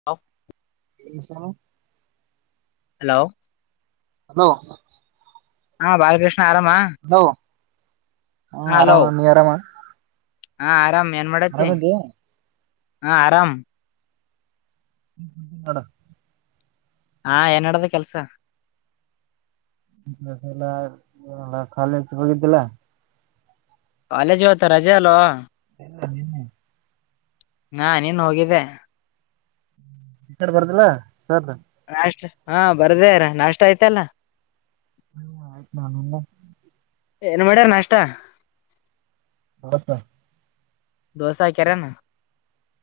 [unintelligible] [unintelligible] Hello hello ಹಾ ಬಾಲಕೃಷ್ಣ ಆರಾಮ? Hello ಹಾ ಹಲೋ ಆರಾಮ ನೀ ಆರಾಮ? ಹಾ ಆರಾಮ್ ಏನ್ ಮಾಡತಿ ಆರಾಮದಿ ಹ ಆರಾಮ್. [unintelligible] ಹಾ ಏನ ನಡದದ ಕೆಲ್ಸಾ? ಏನು ಇಲ್ಲಾ ಹಾ ಕಾಲೇಜ್ ಹೋಗಿದ್ದಿಲ್ಲ? ಕಾಲೇಜ್ ಇವತ್ತ್ ರಜೆ ಅಲ್ಲೊ. [unintelligible] ನಾ ನೀನ್ನೇ ಹೋಗಿದ್ದೆ. [unintelligible] ಬರ್ದಿಲ್ಲಾ ಹೇಳ್ತೇನ್ ಅಷ್ಟೇ ಹಾ ಬರ್ದೇರ ನಾಷ್ಟ ಆಯ್ತಲ್ಲಾ? ಹ್ಮ ಆಯ್ತಪಾ ನಿಂದ? ಏನ್ ಮಾಡ್ಯಾರ ನಾಷ್ಟಾ? ಅವಲಕ್ಕಿ. ದೋಸಾ ಹಾಕ್ಯರ್ ಏನ್?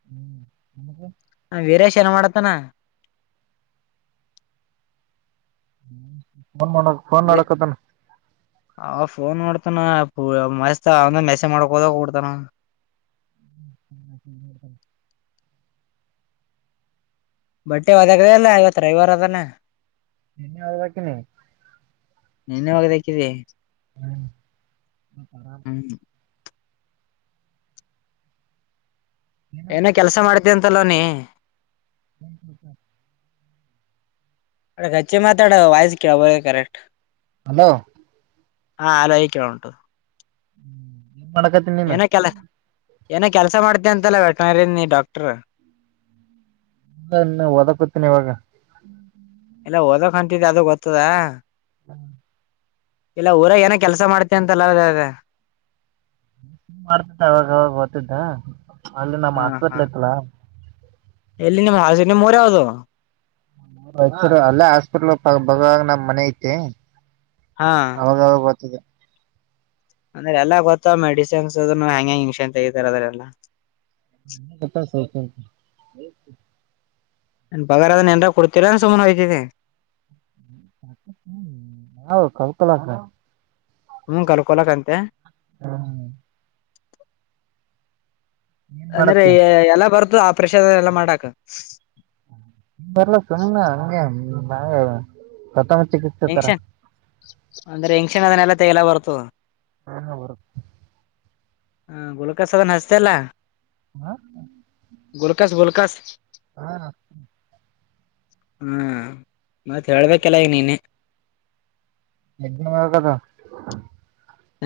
ಹ್ಮ್ ನಮಗೆ? ಹ ವೀರೇಶ್ ಏನ ಮಾಡತನ ಫೋನ್ ನೋಡ ಫೋನ್ ನೋಡಕತನ ಅವ ಫೋನ್ ಮಾಡತಾನ ಪ ಮಸ್ತ್ ಅಮೇಕ ಮೆಸೇಜ್ ಮಾಡಕ್ಕ ಹೋಗ್ಬಿಡ್ತಾನ [inaudible] ಬಟ್ಟೆ ಒದಾಗದ ಅಲ್ಲ ಇವತ್ತು ರೈವರ್ ಅದಾನ ನಾ ಹೋತಿನಿ ನೆನ್ನೆ ಹೋಗದಾಕಿದೆ ಹ್ಮ್ ಹ್ಮ್ ಏನೋ ಕೆಲಸ ಮಾಡ್ತೀಯ ಅಂತಲ್ಲ ನೀ ಹ್ಮ್ ಹ್ಮ್ ಹ್ಮ್ [unintelligible] ಹೆಚ್ಚಿ ಮಾತಾಡ ವಾಯಸ್ ಕೇಳರ ಕರೆಕ್ಟ್ ಹಲೋ ಹಾ ಹಲೋ ಇಗ ಕೇಳ ಉಂಟು ಏನ್ ಮಾಡಕತಿ ಏನ ಕೆಲ್ಲ ಏನೋ ಕೆಲಸ ಮಾಡ್ತಿಯಂತಲ್ಲ ವೆಟನರಿ ನೀ ಡಾಕ್ಟರ್ ಇಲ್ಲ ಇನ್ನ ಓದಕತೀನಿ ಇವಾಗ ಇಲ್ಲ ಓದಕ್ ಹೊಂಟಿದ ಅದ ಗೊತ್ತದಾ [inaudible] ಇಲ್ಲ ಊರಗ ಏನೋ ಕೆಲಸ ಮಾಡ್ತೀಯ ಅಲ್ಲ ಆಗ ಆಗ [unintelligible] ಅವಾಗಾವಗ ಬರ್ತಿದ್ದೆ ಅಲ್ಲಿ ನಮ್ ಹಾ ಹಾ ಹಾಸ್ಪಿಟಲ್ ಐತಲ್ಲ ಎಲ್ಲಿ ನಿಮ್ಮ್ ಹ ನಿಮ್ ಊರು ಯಾವುದು ಅಲ್ಲೇ ಹಾಸ್ಪಿಟ್ಲ್ ಪಕ್ಕದಾಗ ನಮ್ ಮನೆ ಐತೆ ಹಾ ಅವಾಗವಾಗ ಬರ್ತಿದೆ ಅಂದ್ರೆ ಎಲ್ಲಾ ಗೊತ್ತ ಮೆಡಿಸಿನ್ಸ್ ಅದು ಹೆಂಗೆಹೆಂಗೆ [unintelligible] ಅದ್ರಲ್ಲಾ [unintelligible] [inaudible] [unintelligible] ಎನಾರ ಕೊಡ್ತೀರಾ ಸುಮ್ಮನೆ ಹೊಯ್ತಿನಿ ಕೌಕಲಕ ಹ್ಮ್ ಕಲ್ಕೊಲಕ್ ಅಂತೆ ಹಾ ಏನ್ ಅಂದ್ರೆ ಮಾಡತಿ ಎಲ್ಲ ಬರ್ತದ ಆಪರೇಷನ್ ಎಲ್ಲಾ ಮಾಡಾಕ್ ಬರ್ಲ್ಲ ಸುಮ್ನೆ ಹಂಗೆ [unintelligible] ಎಂಗಕ್ಷನ್ ಅಂದ್ರೆ ಎಂಗಕ್ಷನ್ ಅದನ್ನೆಲ್ಲ [unintelligible] ಬರ್ತದೆ ಹಾ ಹಾ ಬರತ್ತ ಹ ಗುಲಕಸ್ ಅದನ್ [unintelligible] ಅಲ್ಲಾ ಹಾ ಗುಲ್ಕಸ್ ಗುಲ್ಕಸ್ ಹಾ ಹ್ಮ್ ಮತ್ ಹೇಳಬೇಕೆಲ್ಲಾ ಈಗ ನೀನೆ ಹೆಂಗೆ ಹೋಗೋದು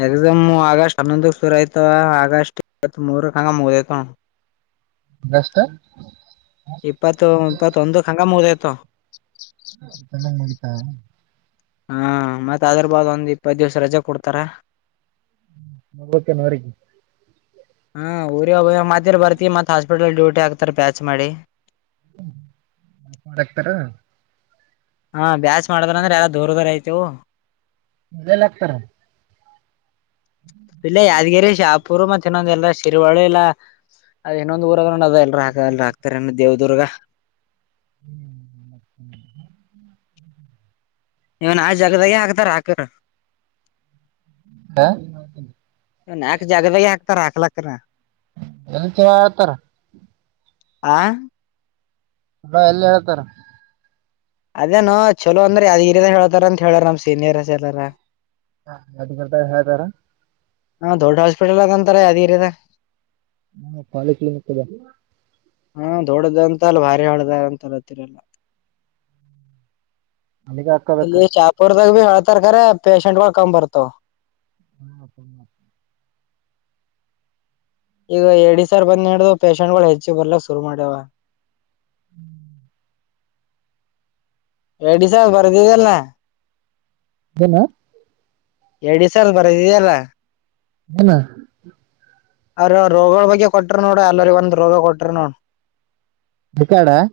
ಎಕ್ಸಾಮ್ ಆಗಸ್ಟ್ ಹನ್ನೊಂದಕ್ ಶುರು ಆಯ್ತವ ಆಗಸ್ಟ್ ಇಪ್ಪತ್ ಮೂರಕ್ ಹಂಗ ಮುಗ್ಯತವ ನಷ್ಟ ಇಪ್ಪತ್ತು ಇಪ್ಪತ್ ಒಂದು ಹಂಗ ಮುಗಿದೋಯ್ತು ಕ್ಲಾಸೆಸ್ ಎಲ್ಲಾ ಮುಗೀತಾ ಹಾ ಮತ್ ಅದ್ರ ಬಾದ್ ಒಂದ್ ಇಪ್ಪತ್ ದಿವಸ ರಜೆ ಕೊಡ್ತಾರ ಕೆ ನ್ರ [inaudible] ಹ್ಮ ಊರಿ [unintelligible] ಮತ್ತರ್ ಬರ್ತಿ ಮತ್ ಹಾಸ್ಪಿಟಲ್ ಡೂಟಿ ಹಾಕ್ತಾರ್ ಪ್ಯಾಚ್ ಮಾಡಿ. ಕಡಕ್ತಾರ [unintelligible] ಹಾ ಬ್ಯಾಚ್ ಮಾಡಿದ್ರ ಅಂದ್ರೆ ಎಲ್ಲ ದೂರ ದೂರ ಆಯ್ತೇವು. ಮಲ್ಲ ಆಗ್ತಾರ [unintelligible] ಇಲ್ಲೇ ಯಾದಗಿರಿ, ಶಾಪುರ್ ಮತ್ತೆ ಇನ್ನೊಂದಎಲ್ಲ ಶಿರಿವಾಳ ಇಲ್ಲ ಅದ್ ಇನೊಂದ್ ಊರದ ಅದ ಎಲ್ಲರ [unintelligible] ಎ ಹಾತಾರೆ ದೇವದುರ್ಗ. ಹ್ಮ್್ಮ [inaudible] ಇವನ್ ಆ ಜಾಗದಾಗೆ ಹಾತಾರ ಆಕಿದ್ರ. ಹಾ [inaudible] ಆ ಜಾಗಬೇಕಗೆ ಯಕತ ರಾಕ್ಲಕ್ಕಣ ಎಲ್ಲಿ ಚಲ ಹೇಳ್ತಾರ [unintelligible] ಆ [inaudible] ಬ್ರೋ ಎಲ್ಲಿ ಹೇಳ್ತಾರ ಅದೇನೊ ಚಲೋ ಅಂದ್ರೆ ಅದ ಇರಿದಾ [unintelligible] ಹೇಳ್ತಾರ ಅಂತ ಹೇಳಾರ ನಮ್ ಸೀನಿಯರ್ ಎಲ್ಲಾರ. ಹ ಅದ ಬರ್ದ ಹೇತಾರ [unintelligible] ಅಣ್ಣಾ ದೊಡ್ಡ ಹಾಸ್ಪಿಟಲ್ ಆದ ಅಂತಾಲ ಯಾದಗಿರಿದಾಗ. ಹಾ ಕಾಲೇಜ್ಲ ಬ [unintelligible] [inaudible] ಹಾ ದೊಡ್ಡದಂತ ಅಲ್ಲ ಭಾರಿ ಹಳ್ದ ಅಂತತ್ತೀರಲ್ಲ. ಅಮಗ [inaudible] ಇಲ್ಲಿ ಶಾಪುರ್ದಾಗ ಭಿಹೇಳ್ತರ್ ಕರೆ ಪೇಶೆಂಟ್ಗಳು ಕಮ್ಮಬರ್ತಾವ. ಹಾ ಹ [inaudible] ಈಗ ಎಡಿ ಸರ್ ಬಂದ್ ನೋಡು ಪೇಶಷಂಟ್ಗಳು ಹೆಚ್ಚಗೆ ಬರ್ಲಕ್ ಶುರು ಮಾಡ್ಯಾವ. ಹ್ಮ್ [inaudible] ಎಡಿಿಸಾವ ಬದಲ್ಲ ನ [unintelligible] ಎನೂ ಎಡಿ ಸರ್ ಬರದೆಯಿಲ್ಲಾ ಹನಾ [inaudible] ಅದ್ರಗರೋಗಗಳ ಬಗ್ಗೆ ಕೊಟ್ರ ನೋಡ ಎಲ್ಲಾ ರಿ ಒಂದೊಂದು ರೋಗ ಕೊಟ್ರ ನೋಡು. ಬಕ್ಕಡ [inaudible]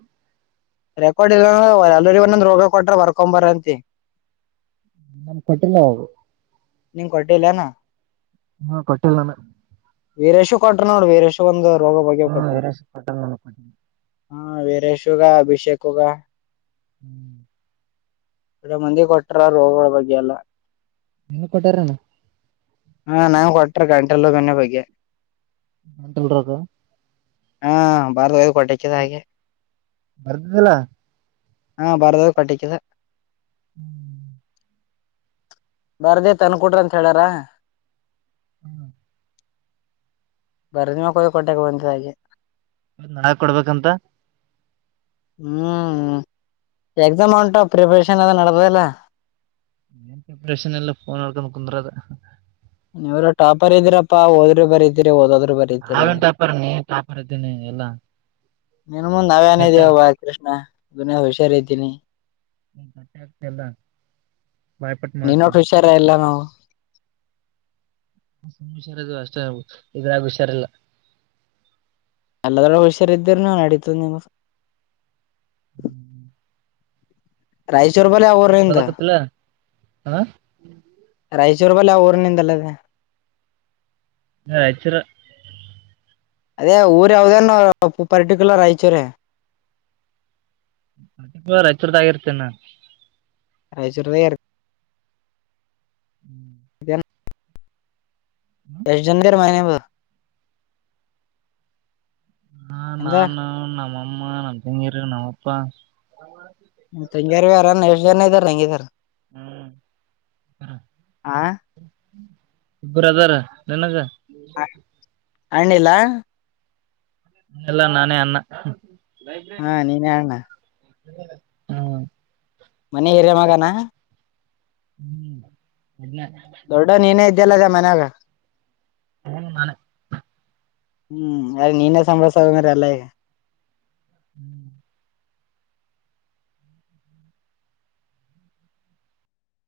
ರೆಕಾರ್ಡ್ ಇರವೆ ಎಲ್ಲಾರಿಗೆ ಒಂದೊಂದ ರೋಗ ಕೊಟ್ರ ಬರ್ಕೊಂಬರಂತ ಹೇಳ್ ನಮ್ ಕೊಟ್ಟಿಿಲ್ಲ ಹೋಗರು [unintelligible] ನಿನಗಕೊಟ್ಟಿಲ್ಲೇನಾ ಹ್ಮ ಕೊಟ್ಟಿಲ್ಲ ನಾನ ವೀರೇಶ ಕೊಟ್ಟರ ನೋಡ ವೀರೇಶ ಒಂದು ರೋಗ ಬಗೆ ಹ್ಮ್ ಕೊಟ್ಟರ. ವೀರೇಶ್ ಕೊಟ್ಟಲ್ಲ ನನಗ್ ಕೊಟ್ಟಿಲ್ಲ ಹ್ಮ ವೀರೇಶಗ, ಅಭಿಷೇಕ್ಗ ಹ್ಮ್ [inaudible] ಇಡ ಮಂದಿ ಕೊಟ್ಟಾರ ರೋಗಗಳ ಬಗ್ಗೆ ಎಲ್ಲಾ. ನಿನ್ನ ಕೊಟ್ಟಾರನ [unintelligible] ಹಾ ನಾನ್ ಕೊಟ್ರ ಗಂಟೆಲು ಬೆನೆ ಬಗ್ಗೆ ಎಂಟಲ್ರ [inaudible] [unintelligible] ಹಾ, [unintelligible] ಬಾರದ ಕ ಕ್ಕೆದ ಹಾಗಗೆ ಬರ್ದಿಲ್ಲ ಹಾ ಬರ್ದಾಗ ಕಟ್ಟಕ್ಕಿದ [unintelligible] ಹ್ಮ್ [inaudible] ಬರ್ದ ತನ್ಕೊಟ್ರಿಅಂತ ಹೇಳಾರ. ಹ್ಮ್ [inaudible] ಬರನ್ಯಾಕೊ ಕೊಟ್ಟಕ್ಕೆ ಬಂದ ಹಾಗೆ. [unintelligible] ನಾ ಏಕ್ ಕೊಡ್ಬೇಕಂತ. [unintelligible] ಹೂ ಎಕ್ಸಾಮ್ ಹೊಂಟವಾ ಪ್ರಿಪರೇಷನ್ ಅದ ನಡದಲ್ಲ. [unintelligible] ಪ್ರಿಪರೇಷನ್ ಇಲ್ಲ ಫೋನ್ ನೋಡ್ಕೊಂಡು ಕುಂದರೋದ. [unintelligible] ನೀವರ ಟೋಪರ್ ಇದೀರಪ್ಪಾ ಓದಿದ್ದರು ಬರೀತಿರಿ ಓದ ಆದರು ಬರಿ [unintelligible] ನಾವ ಏನ್ ಟಾಪರ್ ನೀನ್ ಟಾಪರ್ ಇದ್ದೀನಿ ಎಲ್ಲಾ. ನಿನ್ ಮುಂದ್ ನಾವೇ ಏನ ಇದೀವ ಬಾ ಕೃಷ್ಣ ಗುನೇ ಹುಷಾರ ಇದ್ದೀನಿ. [unintelligible] ತಟ್ಟೆ ಹಾಕತ್ತಿ ಇಲ್ಲ ಬಾಯಪಟ್ಟ ನೀನೊಟ್ ಮಾಡತ್ತಿನಿ. ಹುಷಾರ ಇಲ್ಲ ನಾವು [unintelligible] ಹುಷಾರದು ಅಷ್ಟೇ ಅವ ಇದ್ರಾಗ ಹುಷಾರಲ್ಲ. [unintelligible] ಅಲ್ಲದರ ಹುಷಾರ್ ಇದಿರನಾ ನಡಿತದ ನಿಮ್ದ. [unintelligible] ಹು. [unintelligible] ರಾಯಚೂರು ಬಲೆ ನೀನ್ ಅವರಿಂದ. [unintelligible] ಓದಕತ್ತಿಲ್ಲ ಹಾ ರಾಯಚೂರು ಬಲೇ ಊರಿನಿಂದ ಅಲ್ಲ ಅದ. [unintelligible] ರಾಯಚೂರು. [unintelligible] ಅದೇ ಊರ್ ಯಾವದೇನು ಪರ್ಟಿಕ್ಯುಲರ್ ರಾಯಚೂರೆ. [unintelligible] ಪ ರಾಯಚೂರು ದಾಗ ಇರ್ತೇನಾ. [unintelligible] ರಾಯಚೂರ ನಿಯರ್. [unintelligible] ಹೂ. [unintelligible] ಎಷ್ಟ ಜನ್ಂದರ ಮಾರಾಯಾವ [unintelligible] ಹಾ ಇಂದ ನಾನು ನಮ್ಮ ಅಮ್ಮ ನಮ್ಮ ತಂಗಿಯರ ನಮ್ಮ ಅಪ್ಪ. [unintelligible] ನಿಮ್ಮ ತಂಗಿಯರ ಅವರ ಅಣ್ಣ ಎಷ್ಟು ಜನ ಇದ್ದಾರ ತಂಗಿದಾರ ಹ್ಮ್ ಆ. [unintelligible] ಬ್ರದರ ಮೇಲಗ. [unintelligible] ಹ ಹಣ್ಣ ಇಲ್ಲಾ. [unintelligible] ಎಲ್ಲ ನಾನೇ ಅಣ್ಣಾ ಹ. ಹಾ ನೀನೇ ಅಣ್ಣ [unintelligible] ಮನೆಗೆ ಹಿರಿಯ ಮಗನಾ? [unintelligible] ಹೂ ಅಣ್ಣಾ ಅದಾನ. [unintelligible] ದೊಡ್ಡವ ನೀನೇ ಇದ್ದಲ್ಲ ಅದ ಮನ್ಯಾಗ. [unintelligible] ಪೋನ್ ಮಾಡ. [unintelligible] ಹೂ ಅವರಿಗೆ ನೀನೇ ಸಂಭಾಳ್ಸೋದು ಎಲ್ಲಾ ಈಗ. [unintelligible] ಹೂ. [unintelligible]